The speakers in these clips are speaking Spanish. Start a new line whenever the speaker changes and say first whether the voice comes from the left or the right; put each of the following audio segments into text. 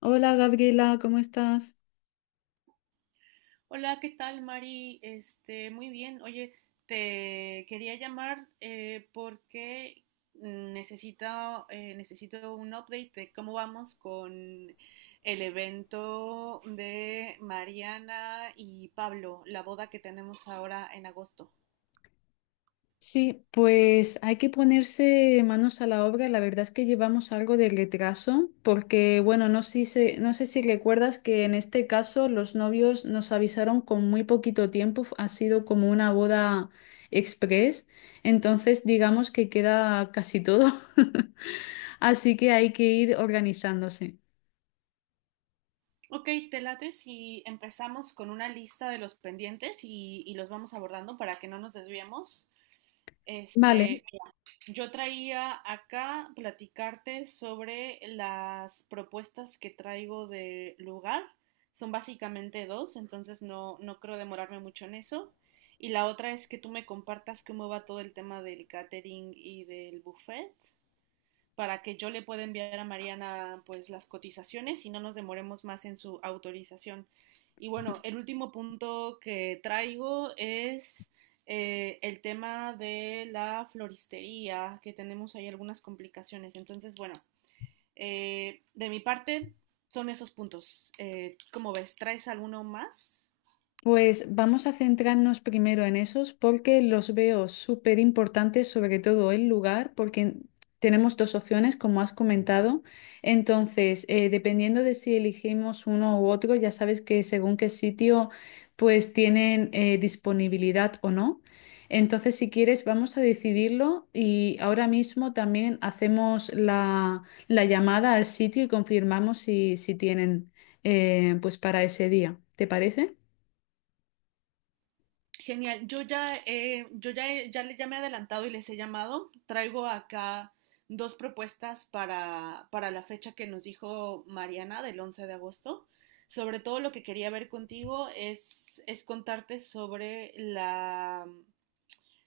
left: Hola, Gabriela, ¿cómo estás?
right: Hola, ¿qué tal, Mari? Este, muy bien. Oye, te quería llamar porque necesito, necesito un update de cómo vamos con el evento de Mariana y Pablo, la boda que tenemos ahora en agosto.
left: Sí, pues hay que ponerse manos a la obra. La verdad es que llevamos algo de retraso porque, bueno, no sé si recuerdas que en este caso los novios nos avisaron con muy poquito tiempo. Ha sido como una boda express. Entonces, digamos que queda casi todo. Así que hay que ir organizándose.
right: Ok, te late si empezamos con una lista de los pendientes y los vamos abordando para que no nos desviemos.
left: Vale.
right: Este, yo traía acá platicarte sobre las propuestas que traigo de lugar. Son básicamente dos, entonces no creo demorarme mucho en eso. Y la otra es que tú me compartas cómo va todo el tema del catering y del buffet para que yo le pueda enviar a Mariana pues las cotizaciones y no nos demoremos más en su autorización. Y bueno, el último punto que traigo es el tema de la floristería, que tenemos ahí algunas complicaciones. Entonces, bueno, de mi parte son esos puntos. ¿Cómo ves? ¿Traes alguno más?
left: Pues vamos a centrarnos primero en esos porque los veo súper importantes, sobre todo el lugar, porque tenemos dos opciones, como has comentado. Entonces, dependiendo de si elegimos uno u otro, ya sabes que según qué sitio, pues tienen disponibilidad o no. Entonces, si quieres, vamos a decidirlo y ahora mismo también hacemos la llamada al sitio y confirmamos si, si tienen pues para ese día. ¿Te parece?
right: Genial, ya me he adelantado y les he llamado. Traigo acá dos propuestas para la fecha que nos dijo Mariana del 11 de agosto. Sobre todo lo que quería ver contigo es contarte sobre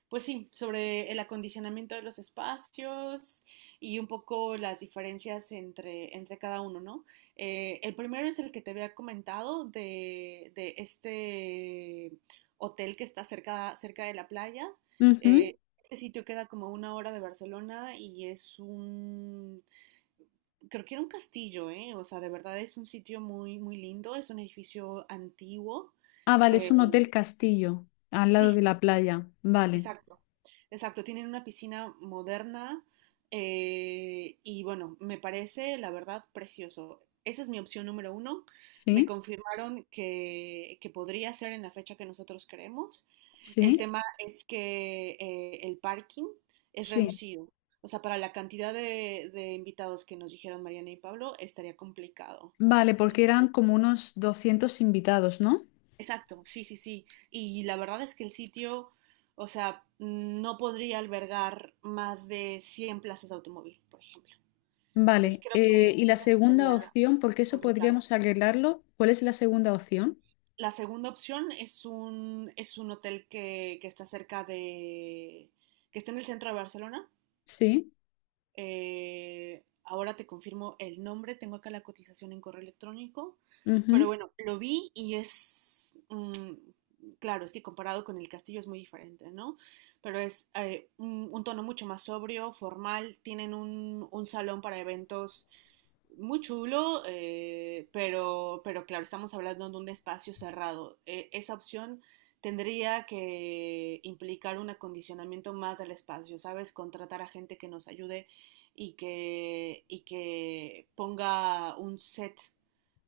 right: pues sí, sobre el acondicionamiento de los espacios y un poco las diferencias entre cada uno, ¿no? El primero es el que te había comentado de este hotel que está cerca, cerca de la playa.
left: Ujú.
right: Eh, este sitio queda como a una hora de Barcelona y creo que era un castillo, ¿eh? O sea, de verdad es un sitio muy, muy lindo, es un edificio antiguo,
left: Ah, vale, es
right: que
left: un hotel castillo, al
right: sí,
left: lado de
right: sí.
left: la playa. Vale,
right: Exacto, exacto. Tienen una piscina moderna, y bueno, me parece la verdad precioso. Esa es mi opción número uno. Me
left: sí,
right: confirmaron que podría ser en la fecha que nosotros queremos. El
left: sí,
right: tema es que el parking es
left: sí.
right: reducido. O sea, para la cantidad de invitados que nos dijeron Mariana y Pablo, estaría complicado.
left: Vale, porque eran como unos 200 invitados, ¿no?
right: Exacto, sí, sí, sí. Y la verdad es que el sitio, o sea, no podría albergar más de 100 plazas de automóvil, por ejemplo. Entonces
left: Vale,
right: creo que,
left: y la
right: creo que eso
left: segunda
right: sería
left: opción, porque eso
right: complicado.
left: podríamos arreglarlo, ¿cuál es la segunda opción?
right: La segunda opción es un hotel que que está en el centro de Barcelona.
left: Sí,
right: Ahora te confirmo el nombre, tengo acá la cotización en correo electrónico,
left: ujú.
right: pero bueno, lo vi y es, claro, es que comparado con el castillo es muy diferente, ¿no? Pero es un tono mucho más sobrio, formal, tienen un salón para eventos muy chulo, pero claro, estamos hablando de un espacio cerrado. Esa opción tendría que implicar un acondicionamiento más del espacio, ¿sabes? Contratar a gente que nos ayude y que ponga un set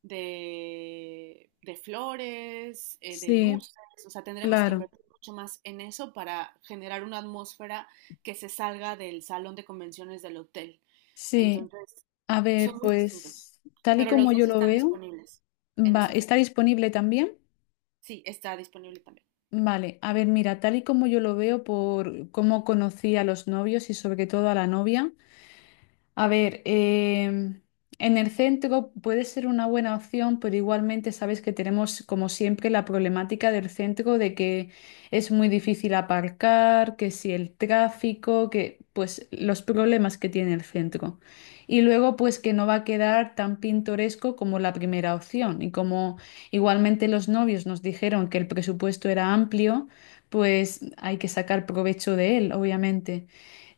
right: de flores, de
left: Sí,
right: luces, o sea, tendremos que
left: claro,
right: invertir mucho más en eso para generar una atmósfera que se salga del salón de convenciones del hotel.
left: sí.
right: Entonces,
left: A
right: son
left: ver,
right: muy distintos,
left: pues tal y
right: pero los
left: como
right: dos
left: yo lo
right: están
left: veo,
right: disponibles en
left: va,
right: esa
left: ¿está
right: fecha.
left: disponible también?
right: Sí, está disponible también.
left: Vale, a ver, mira, tal y como yo lo veo por cómo conocí a los novios y sobre todo a la novia, a ver, en el centro puede ser una buena opción, pero igualmente sabes que tenemos, como siempre, la problemática del centro, de que es muy difícil aparcar, que si el tráfico, que pues los problemas que tiene el centro. Y luego, pues que no va a quedar tan pintoresco como la primera opción. Y como igualmente los novios nos dijeron que el presupuesto era amplio, pues hay que sacar provecho de él, obviamente.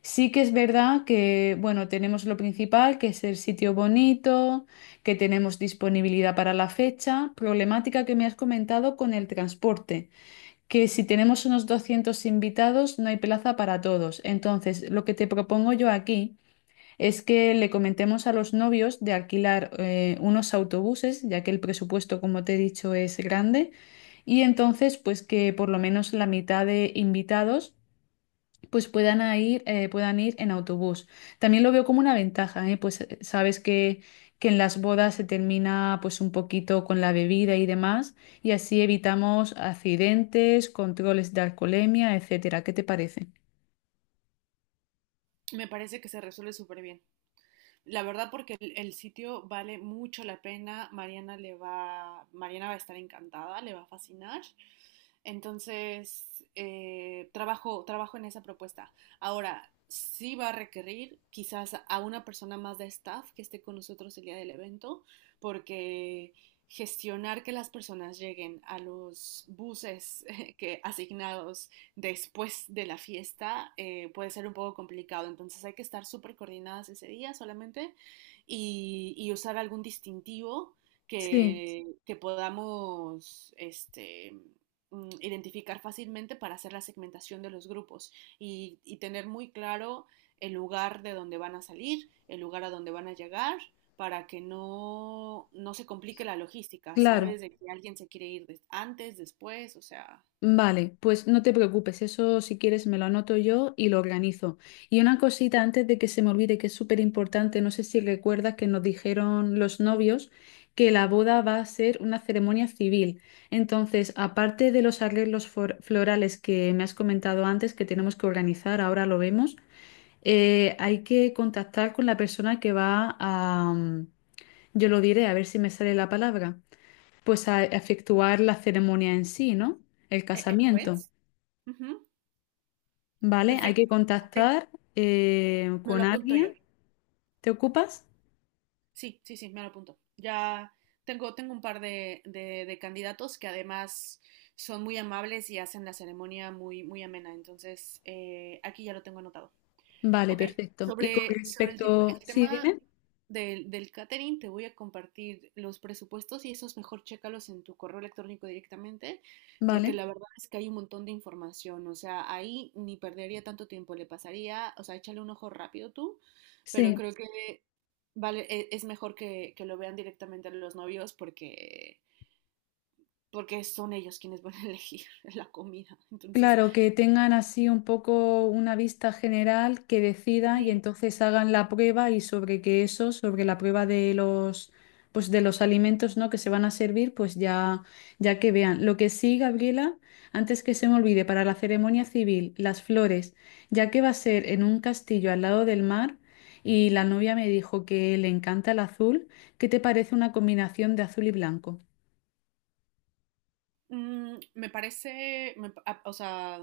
left: Sí que es verdad que, bueno, tenemos lo principal, que es el sitio bonito, que tenemos disponibilidad para la fecha, problemática que me has comentado con el transporte, que si tenemos unos 200 invitados no hay plaza para todos. Entonces, lo que te propongo yo aquí es que le comentemos a los novios de alquilar unos autobuses, ya que el presupuesto, como te he dicho, es grande, y entonces, pues que por lo menos la mitad de invitados pues puedan a ir, puedan ir en autobús. También lo veo como una ventaja, ¿eh? Pues sabes que en las bodas se termina pues un poquito con la bebida y demás, y así evitamos accidentes, controles de alcoholemia, etcétera. ¿Qué te parece?
right: Me parece que se resuelve súper bien. La verdad, porque el sitio vale mucho la pena. Mariana va a estar encantada, le va a fascinar. Entonces, trabajo en esa propuesta. Ahora, sí va a requerir quizás a una persona más de staff que esté con nosotros el día del evento, porque gestionar que las personas lleguen a los buses que asignados después de la fiesta puede ser un poco complicado. Entonces hay que estar súper coordinadas ese día solamente y usar algún distintivo
left: Sí,
right: que podamos identificar fácilmente para hacer la segmentación de los grupos y tener muy claro el lugar de donde van a salir, el lugar a donde van a llegar para que no se complique la logística,
left: claro.
right: ¿sabes? De que alguien se quiere ir antes, después, o sea...
left: Vale, pues no te preocupes, eso si quieres me lo anoto yo y lo organizo. Y una cosita antes de que se me olvide, que es súper importante, no sé si recuerdas que nos dijeron los novios que la boda va a ser una ceremonia civil. Entonces, aparte de los arreglos florales que me has comentado antes que tenemos que organizar, ahora lo vemos, hay que contactar con la persona que va a, yo lo diré, a ver si me sale la palabra, pues a efectuar la ceremonia en sí, ¿no? El
right: ¿El
left: casamiento.
right: juez? Ujú.
left: Vale, hay
right: Perfecto.
left: que
right: Ok,
left: contactar
right: me
left: con
right: lo apunto yo.
left: alguien. ¿Te ocupas?
right: Sí, sí, sí, me lo apunto. Ya tengo un par de candidatos que además son muy amables y hacen la ceremonia muy, muy amena. Entonces, aquí ya lo tengo anotado.
left: Vale,
right: Ok,
left: perfecto. Y con
right: sobre el, tip-
left: respecto,
right: el
left: sí,
right: tema,
left: dime.
right: del catering, te voy a compartir los presupuestos y esos mejor chécalos en tu correo electrónico directamente, porque
left: Vale,
right: la verdad es que hay un montón de información, o sea, ahí ni perdería tanto tiempo, le pasaría, o sea, échale un ojo rápido tú, pero
left: sí.
right: creo que vale, es mejor que lo vean directamente los novios porque son ellos quienes van a elegir la comida, entonces,
left: Claro, que tengan así un poco una vista general, que decidan y
right: sí.
left: entonces hagan la prueba y sobre que eso, sobre la prueba de los, pues de los alimentos, ¿no?, que se van a servir, pues ya, ya que vean. Lo que sí, Gabriela, antes que se me olvide, para la ceremonia civil, las flores, ya que va a ser en un castillo al lado del mar y la novia me dijo que le encanta el azul, ¿qué te parece una combinación de azul y blanco?
right: Mm, me parece, me pa- a- o sea,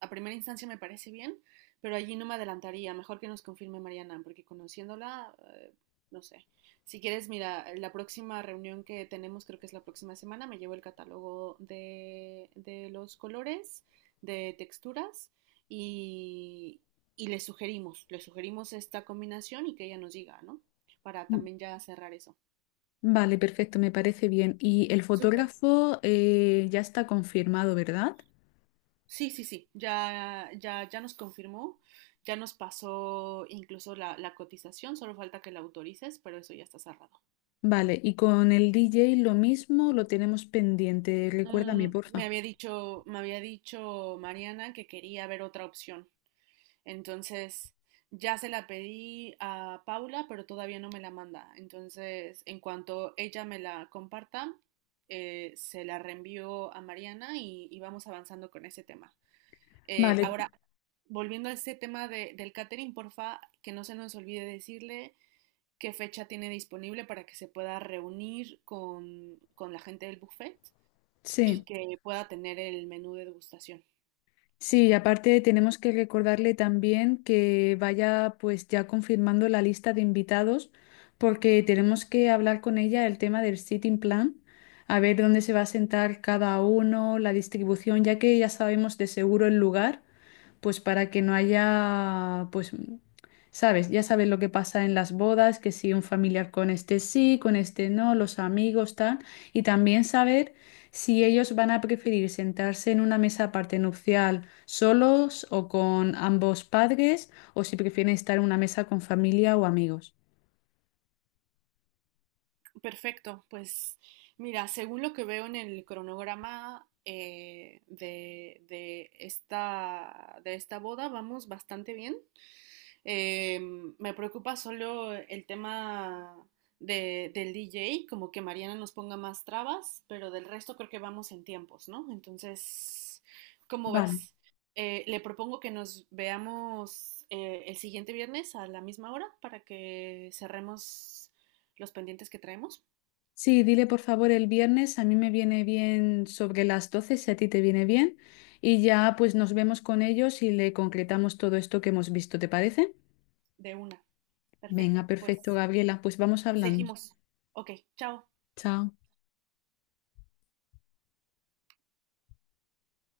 right: a primera instancia me parece bien, pero allí no me adelantaría. Mejor que nos confirme Mariana, porque conociéndola, no sé. Si quieres, mira, la próxima reunión que tenemos, creo que es la próxima semana, me llevo el catálogo de los colores, de texturas, y, y le sugerimos esta combinación y que ella nos diga, ¿no? Para también ya cerrar eso.
left: Vale, perfecto, me parece bien. Y el
right: Súper.
left: fotógrafo ya está confirmado, ¿verdad?
right: Sí, sí, sí, ya, ya, ya nos confirmó, ya nos pasó incluso la cotización, solo falta que la autorices, pero eso ya está cerrado.
left: Vale, y con el DJ lo mismo, lo tenemos pendiente. Recuérdame,
right: Mm, me
left: porfa.
right: había dicho, me había dicho Mariana que quería ver otra opción. Entonces, ya se la pedí a Paula, pero todavía no me la manda. Entonces, en cuanto ella me la comparta, se la reenvío a Mariana y vamos avanzando con ese tema.
left: Vale, vale.
right: Ahora, volviendo a este tema del catering, porfa, que no se nos olvide decirle qué fecha tiene disponible para que se pueda reunir con la gente del buffet y
left: Sí.
right: que pueda tener el menú de degustación.
left: Sí, y aparte tenemos que recordarle también que vaya pues ya confirmando la lista de invitados porque tenemos que hablar con ella el tema del sitting plan, a ver dónde se va a sentar cada uno, la distribución, ya que ya sabemos de seguro el lugar, pues para que no haya, pues, sabes, ya sabes lo que pasa en las bodas, que si un familiar con este sí, con este no, los amigos, tal, y también saber si ellos van a preferir sentarse en una mesa aparte nupcial solos o con ambos padres, o si prefieren estar en una mesa con familia o amigos.
right: Perfecto, pues mira, según lo que veo en el cronograma de esta boda, vamos bastante bien. Eh, Me preocupa solo el tema del DJ, como que Mariana nos ponga más trabas, pero del resto creo que vamos en tiempos, ¿no? Entonces, ¿cómo
left: Vale.
right: ves? Le propongo que nos veamos el siguiente viernes a la misma hora para que cerremos los pendientes que traemos
left: Sí, dile por favor el viernes, a mí me viene bien sobre las 12. Si a ti te viene bien, y ya pues nos vemos con ellos y le concretamos todo esto que hemos visto, ¿te parece?
right: de una.
left: Venga,
right: Perfecto, pues
left: perfecto, Gabriela, pues vamos hablando.
right: seguimos. Ok, chao.
left: Chao.